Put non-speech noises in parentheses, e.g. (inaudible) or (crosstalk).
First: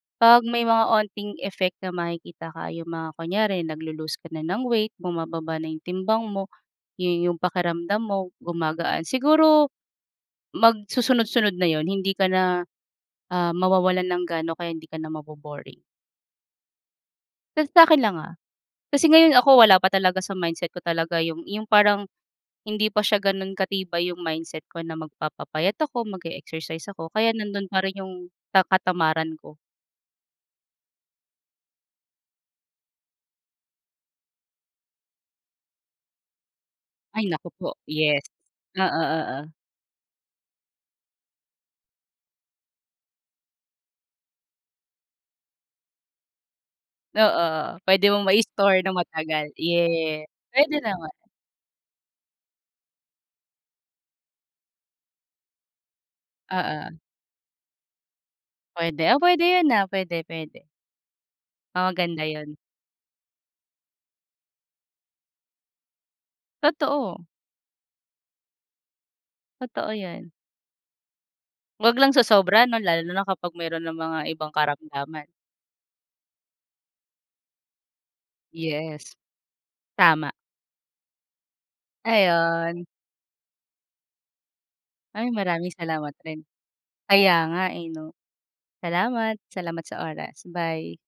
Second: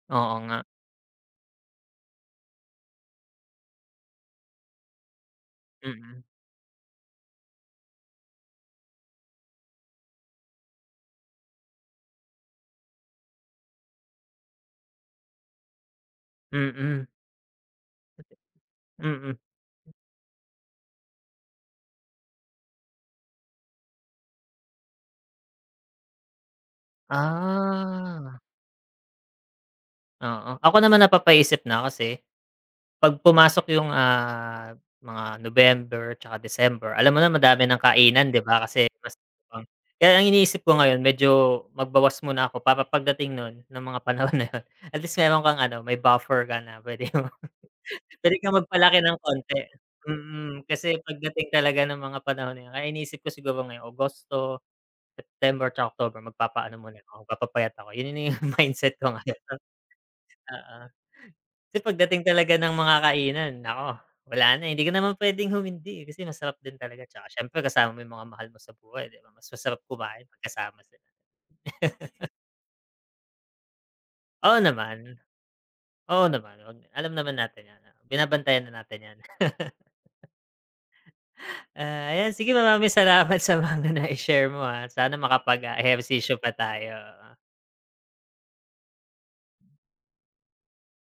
Oo 'Pag may nga. mga onting effect na makikita kaya yung mga kunyari naglo-loose ka na ng weight, bumababa na yung Mm. timbang mo, yun yung pakiramdam mo gumagaan, siguro, mag susunod-sunod na yun, hindi ka na, ah mawawalan ng gana kaya hindi ka na maboboring. Mm. Sa sa'kin lang, ah, kasi ngayon Mm. ako wala pa talaga sa mindset ko talaga yung yung parang hindi pa siya ganun katibay yung mindset ko na magpapapayat ako, mag-exercise ako, kaya nandun pa rin yung Ah. ka katamaran ko. Oo, ako naman napapaisip na kasi, pag pumasok yung, ah, mga November 'tsaka December, alam mo Ay na naku madami po, ng yes. kainan di ba kasi Oo, Pasko oo. na, kaya ang iniisip ko ngayon medyo magbawas muna ako para pagdating nun ng mga panahon na yun at least meron kang ano may buffer ka na puwede Oo, mong oo puwede (chuckles) mong puwede kang maistore na magpalaki ng matagal, konti ye, mm, puwede kasi naman. pagdating talaga ng mga panahon na yun kaya iniisip ko siguro ngayon Agosto, September, 'tsaka October, magpapaano Oo. muna ko, magpapayat ako yun na yung mindset Puwede ko ah, ngayon puwede 'no. yun, ah, puwede puwede. Oo. Kasi Oh, pagdating maganda talaga yun. ng mga kainan, nako wala na hindi ko naman puwedeng humindi, eh, kasi masarap din talaga 'tsaka Totoo. siyempre kasama mo yung mga mahal mo sa buhay 'di ba mas masarap Totoo kumain 'yan. pag kasama sila. 'Wag lang (laughs) sosobra 'no, lalo na kapag meron ng mga ibang Oo naman. karamdaman. Oo naman, alam naman natin yan, binabantayan na natin Yes. 'yan. (laughs) Tama. Ah, 'yan sige Ayun. maraming salamat sa mga nai-share mo, ah, sana Ay makapag, maraming ah, salamat ehersisyo rin. pa tayo, oo. Kaya nga, eh, 'no. Salamat, salamat sa oras, bye.